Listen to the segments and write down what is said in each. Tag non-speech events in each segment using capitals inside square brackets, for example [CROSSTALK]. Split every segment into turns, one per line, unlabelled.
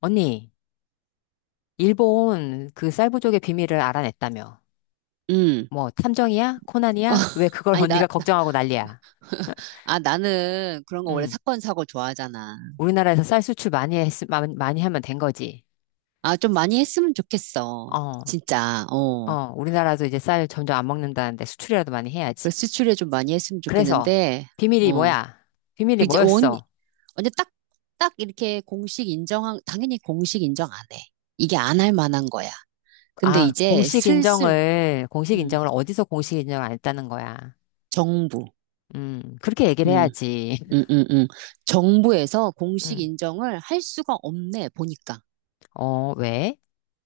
언니, 일본 그 쌀부족의 비밀을 알아냈다며.
음.
뭐, 탐정이야?
어,
코난이야? 왜
[LAUGHS]
그걸 [LAUGHS]
아니, 나,
언니가 걱정하고 난리야?
[LAUGHS] 아, 나는 그런 거 원래
응.
사건, 사고 좋아하잖아.
우리나라에서 쌀 수출 많이 하면 된 거지.
아, 좀 많이 했으면 좋겠어.
어,
진짜,
어,
어.
우리나라도 이제 쌀 점점 안 먹는다는데 수출이라도 많이 해야지.
그래서 수출에 좀 많이 했으면
그래서,
좋겠는데,
비밀이
어.
뭐야? 비밀이
그 이제 원,
뭐였어?
언제 딱 이렇게 공식 인정한, 당연히 공식 인정 안 해. 이게 안 할 만한 거야. 근데
아,
이제 슬슬,
공식
음,
인정을 어디서 공식 인정을 안 했다는 거야.
정부,
그렇게 얘기를
음,
해야지.
음,
[LAUGHS]
음, 음. 정부에서 공식
음,
인정을 할 수가 없네, 보니까.
어, 왜?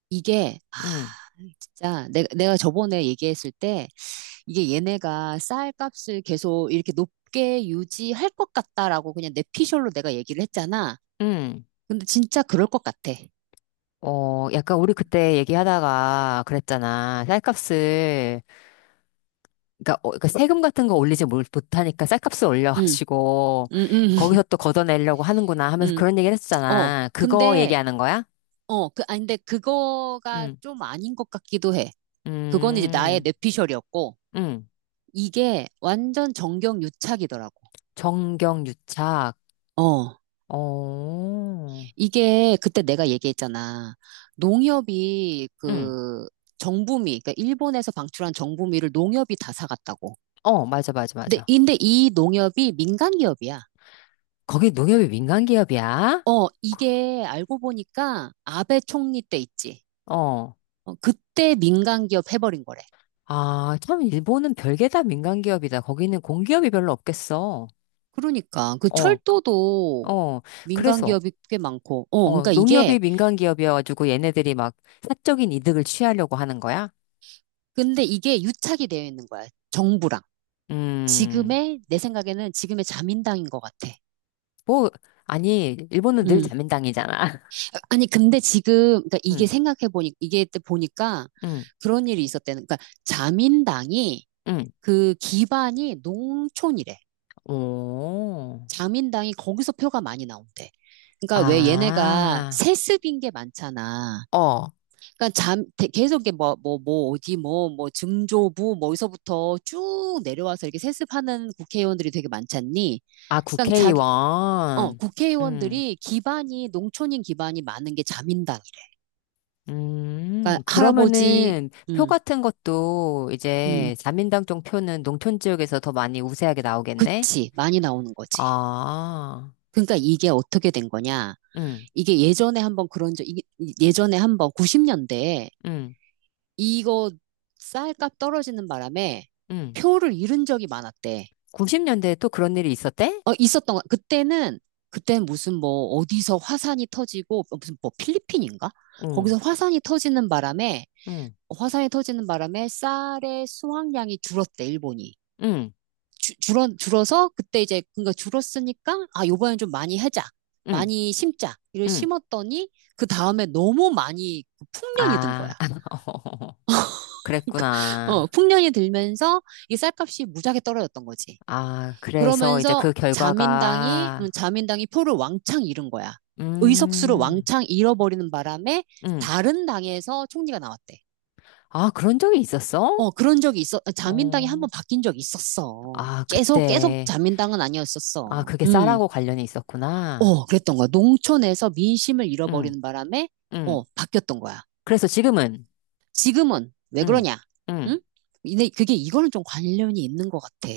이게, 아,
음,
진짜 내가 저번에 얘기했을 때 이게 얘네가 쌀값을 계속 이렇게 높게 유지할 것 같다라고 그냥 내피셜로 내가 얘기를 했잖아.
음.
근데 진짜 그럴 것 같아.
어, 약간 우리 그때 얘기하다가 그랬잖아. 쌀값을, 그러니까, 어, 그러니까 세금 같은 거 올리지 못하니까 쌀값을
응,
올려가지고,
응, 응, [LAUGHS]
거기서 또 걷어내려고 하는구나 하면서
응.
그런 얘기를
어,
했었잖아. 그거
근데,
얘기하는 거야?
어, 그, 아, 근데 그거가
응,
좀 아닌 것 같기도 해. 그건 이제 나의
음,
내피셜이었고,
응.
이게 완전 정경유착이더라고.
정경유착.
어,
어,
이게 그때 내가 얘기했잖아. 농협이
응.
그 정부미, 그러니까 일본에서 방출한 정부미를 농협이 다 사갔다고.
어, 맞아, 맞아,
근데,
맞아.
근데 이 농협이 민간 기업이야.
거기 농협이 민간기업이야?
어, 이게 알고 보니까 아베 총리 때 있지.
어.
어, 그때 민간 기업 해버린 거래.
아, 참, 일본은 별게 다 민간기업이다. 거기는 공기업이 별로 없겠어.
그러니까 그
어,
철도도
어,
민간
그래서,
기업이 꽤 많고, 어,
어,
그러니까 이게,
농협이 민간 기업이어가지고 얘네들이 막 사적인 이득을 취하려고 하는 거야?
근데 이게 유착이 되어 있는 거야. 정부랑.
음,
지금의, 내 생각에는 지금의 자민당인 것 같아.
뭐, 아니, 일본은 늘
응.
자민당이잖아. [LAUGHS]
아니, 근데 지금, 그러니까 이게
응,
생각해보니, 이게 때 보니까
응,
그런 일이 있었대는 그러니까 자민당이
응.
그 기반이 농촌이래.
오,
자민당이 거기서 표가 많이 나온대. 그러니까 왜 얘네가
아,
세습인 게 많잖아.
어,
그러니까 계속 이게 뭐, 뭐, 뭐, 어디 뭐, 뭐, 증조부, 뭐, 어디서부터 쭉 내려와서 이렇게 세습하는 국회의원들이 되게 많잖니.
아,
그러니까 자기, 어,
국회의원. 음,
국회의원들이 기반이, 농촌인 기반이 많은 게 자민당이래. 그러니까 할아버지,
그러면은 표
음.
같은 것도
음,
이제 자민당 쪽 표는 농촌 지역에서 더 많이 우세하게 나오겠네?
그치. 많이 나오는 거지.
아,
그러니까 이게 어떻게 된 거냐.
응,
이게 예전에 한번 그런 적, 이게 예전에 한번 90년대에
응,
이거 쌀값 떨어지는 바람에
응.
표를 잃은 적이 많았대.
90년대에 또 그런 일이 있었대?
어, 있었던 거. 그때는, 그때 무슨 뭐 어디서 화산이 터지고, 어, 무슨 뭐 필리핀인가? 거기서
응,
화산이 터지는 바람에,
응,
화산이 터지는 바람에 쌀의 수확량이 줄었대, 일본이.
응,
줄어서 그때 이제 그러니까 줄었으니까 아 요번엔 좀 많이 하자
응,
많이 심자 이를
응.
심었더니 그 다음에 너무 많이 그 풍년이 든 거야.
아, [LAUGHS]
[LAUGHS] 어
그랬구나.
풍년이 들면서 이 쌀값이 무지하게 떨어졌던 거지.
아, 그래서 이제
그러면서
그
자민당이
결과가,
음, 자민당이 표를 왕창 잃은 거야. 의석수를
음,
왕창 잃어버리는 바람에
음.
다른 당에서 총리가 나왔대.
아, 그런 적이 있었어?
어 그런 적이 있어. 자민당이 한 번
어,
바뀐 적이 있었어.
아,
계속 계속
그때.
자민당은
아,
아니었었어.
그게
음.
쌀하고 관련이 있었구나.
어, 그랬던 거야. 농촌에서 민심을
응,
잃어버리는 바람에, 어,
응.
바뀌었던 거야.
그래서 지금은,
지금은 왜
응,
그러냐? 응?
응.
근데 그게 이거는 좀 관련이 있는 것 같아.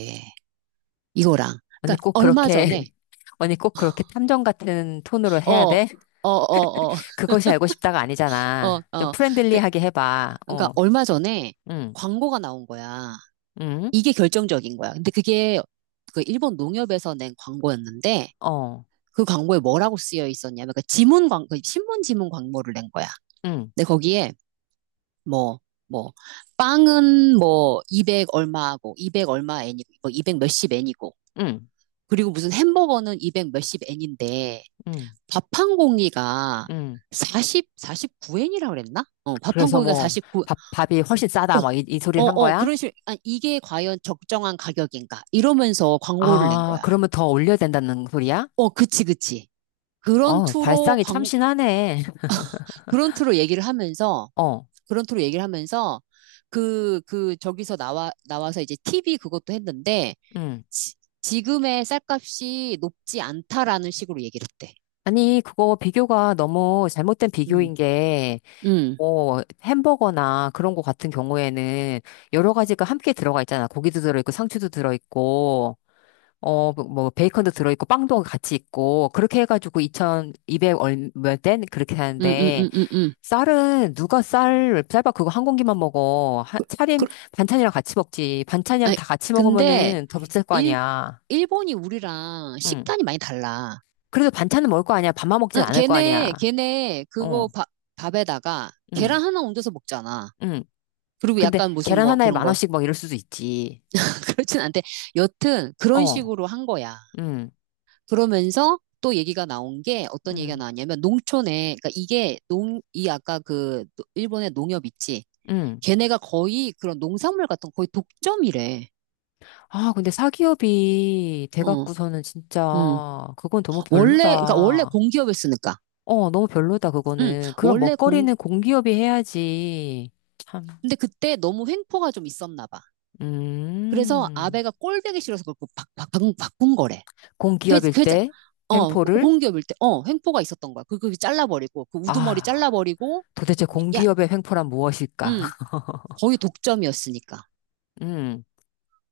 이거랑.
언니
그러니까
꼭
얼마 전에,
그렇게, [LAUGHS] 언니 꼭 그렇게 탐정 같은 톤으로 해야
어, 어,
돼?
어, 어,
그것이 알고 싶다가
어,
아니잖아. 좀
어. 그,
프렌들리하게 해봐.
그러니까
어,
얼마 전에
응,
광고가 나온 거야.
응,
이게 결정적인 거야. 근데 그게 그 일본 농협에서 낸 광고였는데,
어,
그 광고에 뭐라고 쓰여 있었냐면, 그 신문 지문 광고를 낸 거야.
응,
근데 거기에 뭐, 뭐, 빵은 뭐, 200 얼마하고, 200 얼마 엔이고, 뭐, 200 몇십 엔이고,
응,
그리고 무슨 햄버거는 200 몇십 엔인데,
응,
밥 한 공기가
응.
40, 49엔이라 그랬나? 어, 밥 한
그래서
공기가
뭐,
49,
밥, 밥이 훨씬
어,
싸다.
어,
막 이 소리를 한
어, 그런
거야?
식으로, 아, 이게 과연 적정한 가격인가? 이러면서 광고를 낸
아,
거야.
그러면 더 올려야 된다는 소리야?
어, 그치, 그치. 그런
어,
투로
발상이
광고
참신하네. [LAUGHS]
그런 투로 얘기를 하면서
어,
그런 투로 얘기를 하면서 그, 그, 저기서 나와, 나와서 이제 TV 그것도 했는데,
응.
지, 지금의 쌀값이 높지 않다라는 식으로 얘기를 했대.
아니, 그거 비교가 너무 잘못된
음,
비교인 게,
음,
뭐, 햄버거나 그런 거 같은 경우에는 여러 가지가 함께 들어가 있잖아. 고기도 들어있고, 상추도 들어있고. 어, 뭐, 뭐 베이컨도 들어있고, 빵도 같이 있고, 그렇게 해가지고 2,200 얼몇 엔? 그렇게
음, 음,
하는데,
음, 음, 음.
쌀은, 누가 쌀, 쌀밥 그거 한 공기만 먹어. 하,
그, 그,
차림, 반찬이랑 같이 먹지. 반찬이랑
아니,
다 같이
근데,
먹으면은 더 비쌀 거
일,
아니야.
일본이 우리랑
응.
식단이 많이 달라.
그래도 반찬은 먹을 거 아니야. 밥만 먹진
아,
않을 거 아니야.
걔네, 걔네, 그거
어,
밥, 밥에다가
응,
계란 하나 얹어서 먹잖아.
응.
그리고
근데
약간 무슨
계란
뭐
하나에
그런
만
거.
원씩 막 이럴 수도 있지.
[LAUGHS] 그렇진 않대. 여튼, 그런
어,
식으로 한 거야.
응,
그러면서 또 얘기가 나온 게 어떤 얘기가
응,
나왔냐면 농촌에 그러니까 이게 농 이 아까 그 일본의 농협 있지
응.
걔네가 거의 그런 농산물 같은 거 거의 독점이래.
아, 근데 사기업이
어,
돼갖고서는
음.
진짜 그건 너무
원래 그러니까 원래
별로다.
공기업이었으니까.
어, 너무 별로다,
음,
그거는. 그런
원래 공
먹거리는 공기업이 해야지. 참.
근데 그때 너무 횡포가 좀 있었나 봐. 그래서
음.
아베가 꼴보기 싫어서 그걸 바꾼 거래. 그,
공기업일
그,
때
어,
횡포를?
공기업일 때, 어, 횡포가 있었던 거야. 그거 잘라버리고, 그 우두머리
아,
잘라버리고,
도대체
미- 야,
공기업의 횡포란 무엇일까?
음,
[LAUGHS]
거의 독점이었으니까.
음,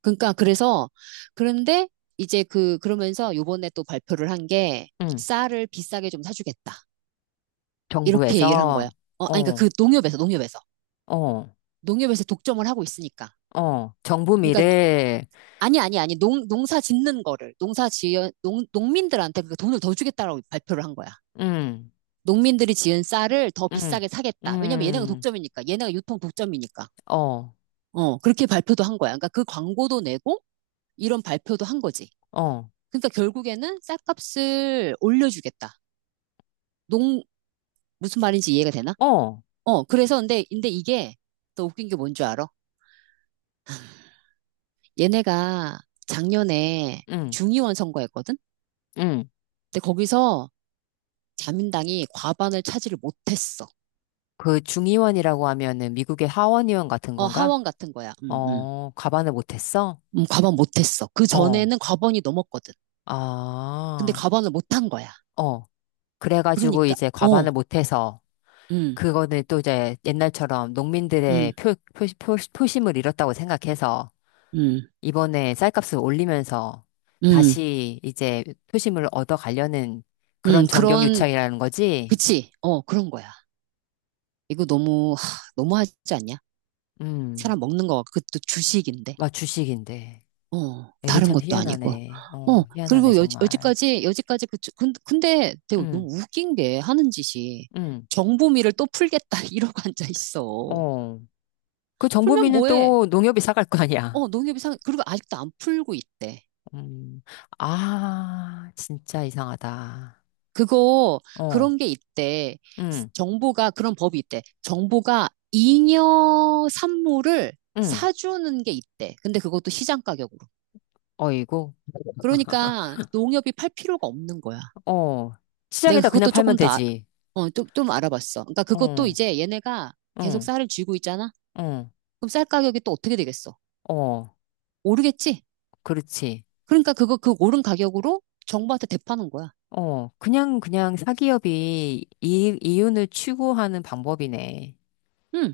그러니까 그래서 그런데 이제 그 그러면서 요번에 또 발표를 한 게
음.
쌀을 비싸게 좀 사주겠다. 이렇게 얘기를 한 거야.
정부에서,
어, 아니 그러니까
어,
그 농협에서 농협에서
어,
농협에서 독점을 하고 있으니까.
어. 정부
그러니까 노-
미래,
아니 아니 아니 농 농사 짓는 거를 농사 지은 농 농민들한테 그 돈을 더 주겠다라고 발표를 한 거야.
음,
농민들이 지은 쌀을 더
음,
비싸게 사겠다. 왜냐면 얘네가
음,
독점이니까. 얘네가 유통 독점이니까.
어,
어, 그렇게 발표도 한 거야. 그러니까 그 광고도 내고 이런 발표도 한 거지.
어,
그러니까 결국에는 쌀값을 올려주겠다. 농, 무슨 말인지 이해가 되나?
어,
어, 그래서 근데 이게 또 웃긴 게 뭔 줄 알아? 얘네가 작년에
음.
중의원 선거했거든?
음.
근데 거기서 자민당이 과반을 차지를 못했어.
그 중의원이라고 하면은 미국의 하원의원 같은
어,
건가?
하원 같은 거야.
어, 과반을 못했어?
과반 못했어. 그
어,
전에는 과반이 넘었거든. 근데
아,
과반을 못한 거야.
어. 그래가지고
그러니까,
이제 과반을
어,
못해서
음,
그거는 또 이제 옛날처럼 농민들의
음,
표심을 잃었다고 생각해서
음,
이번에 쌀값을 올리면서
음,
다시 이제 표심을 얻어가려는 그런
그런,
정경유착이라는 거지?
그치? 어, 그런 거야. 이거 너무, 하, 너무하지 않냐?
음,
사람 먹는 거 그것도 주식인데.
막 주식인데.
어,
애들
다른
참
것도 아니고.
희한하네.
어,
어, 희한하네,
그리고 여,
정말.
여지까지 그, 근데 되게 너무
음,
웃긴 게 하는 짓이
음.
정보미를 또 풀겠다 [LAUGHS] 이러고 앉아 있어.
어. 그
풀면
정보비는
뭐해?
또 농협이 사갈 거 아니야.
어, 농협이상, 그리고 아직도 안 풀고 있대.
음. 아, 진짜 이상하다.
그거,
어,
그런 게 있대.
응,
정보가, 그런 법이 있대. 정보가 잉여 산물을
응.
사주는 게 있대. 근데 그것도 시장 가격으로.
어이구,
그러니까 농협이 팔 필요가 없는 거야.
어.
내가
시장에다 그냥
그것도
팔면
조금 더, 아-
되지.
어, 좀, 좀 알아봤어. 그러니까 그것도
어,
이제 얘네가 계속
응,
쌀을 쥐고 있잖아?
응,
그럼 쌀 가격이 또 어떻게 되겠어?
어.
오르겠지?
그렇지.
그러니까 그거, 그 오른 가격으로 정부한테 대파는 거야.
어. 그냥, 그냥 사기업이 이윤을 추구하는 방법이네.
응.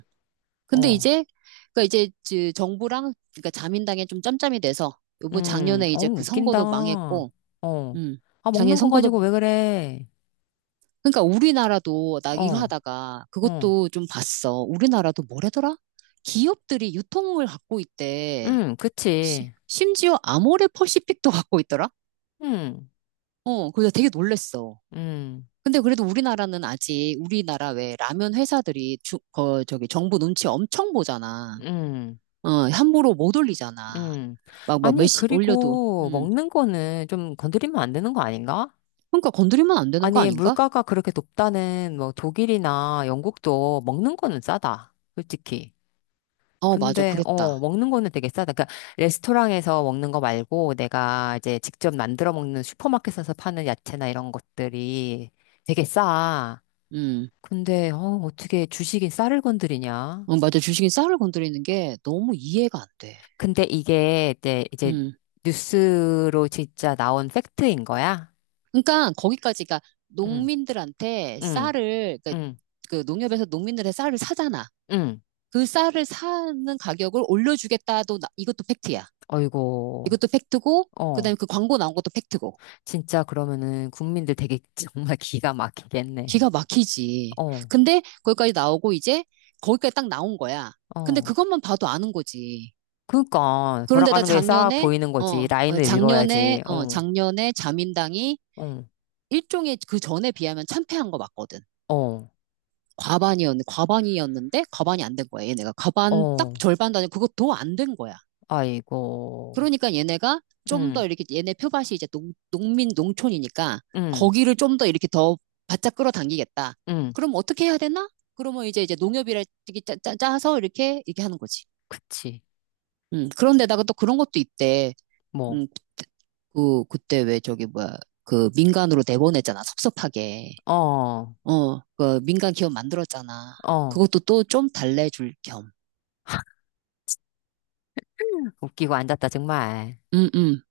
근데
어,
이제, 그러니까 이제 그 정부랑, 그러니까 자민당에 좀 짬짬이 돼서, 요번 작년에
어,
이제 그
웃긴다.
선거도
어.
망했고, 음.
아,
작년
먹는 거
선거도,
가지고 왜 그래.
그러니까 우리나라도, 나 이거
어,
하다가
어.
그것도 좀 봤어. 우리나라도 뭐래더라? 기업들이 유통을 갖고 있대. 시-
그치.
심지어 아모레 퍼시픽도 [LAUGHS] 갖고 있더라?
음.
어, 그래서 되게 놀랬어.
음,
근데 그래도 우리나라는 아직 우리나라 왜 라면 회사들이 주, 거, 저기 정부 눈치 엄청 보잖아.
음,
어, 함부로 못 올리잖아.
음.
막
아니,
몇시 올려도.
그리고
음.
먹는 거는 좀 건드리면 안 되는 거 아닌가?
그러니까 건드리면 안 되는 거
아니,
아닌가?
물가가 그렇게 높다는 뭐 독일이나 영국도 먹는 거는 싸다. 솔직히.
어, 맞아.
근데, 어,
그랬다.
먹는 거는 되게 싸다. 그러니까 레스토랑에서 먹는 거 말고 내가 이제 직접 만들어 먹는 슈퍼마켓에서 파는 야채나 이런 것들이 되게 싸.
음.
근데, 어, 어떻게 주식이 쌀을 건드리냐?
어, 맞아. 주식인 쌀을 건드리는 게 너무 이해가 안 돼.
근데 이게 이제, 이제
음.
뉴스로 진짜 나온 팩트인 거야?
그러니까 거기까지가
응,
농민들한테
응,
쌀을, 그러니까
응,
그 농협에서 농민들의 쌀을 사잖아.
응.
그 쌀을 사는 가격을 올려주겠다도 이것도 팩트야.
어이고,
이것도 팩트고
어.
그다음에 그 광고 나온 것도 팩트고
진짜 그러면은 국민들 되게 [LAUGHS] 정말 기가 막히겠네.
기가 막히지.
어,
근데 거기까지 나오고 이제 거기까지 딱 나온 거야. 근데
어.
그것만 봐도 아는 거지.
그니까,
그런데다
돌아가는 게 싹
작년에
보이는
어,
거지.
어,
라인을
작년에
읽어야지.
어
어,
작년에 자민당이
어,
일종의 그 전에 비하면 참패한 거 맞거든.
어,
과반이었는데 과반이 안 된 거야. 얘네가 과반 딱
어.
절반도 아니고 그것도 안 된 거야.
아이고,
그러니까 얘네가 좀 더
응,
이렇게 얘네 표밭이 이제 농민 농촌이니까
응,
거기를 좀 더 이렇게 더 바짝 끌어당기겠다.
응.
그럼 어떻게 해야 되나? 그러면 이제 농협이라 짜서 이렇게 이렇게 하는 거지.
그치.
그런데다가 또 그런 것도 있대.
뭐,
음, 그 그때 왜 저기 뭐야 그 민간으로 내보냈잖아 섭섭하게.
어,
어, 그 민간 기업 만들었잖아.
어.
그것도 또 좀 달래줄 겸.
웃기고 앉았다, 정말.
음, 음.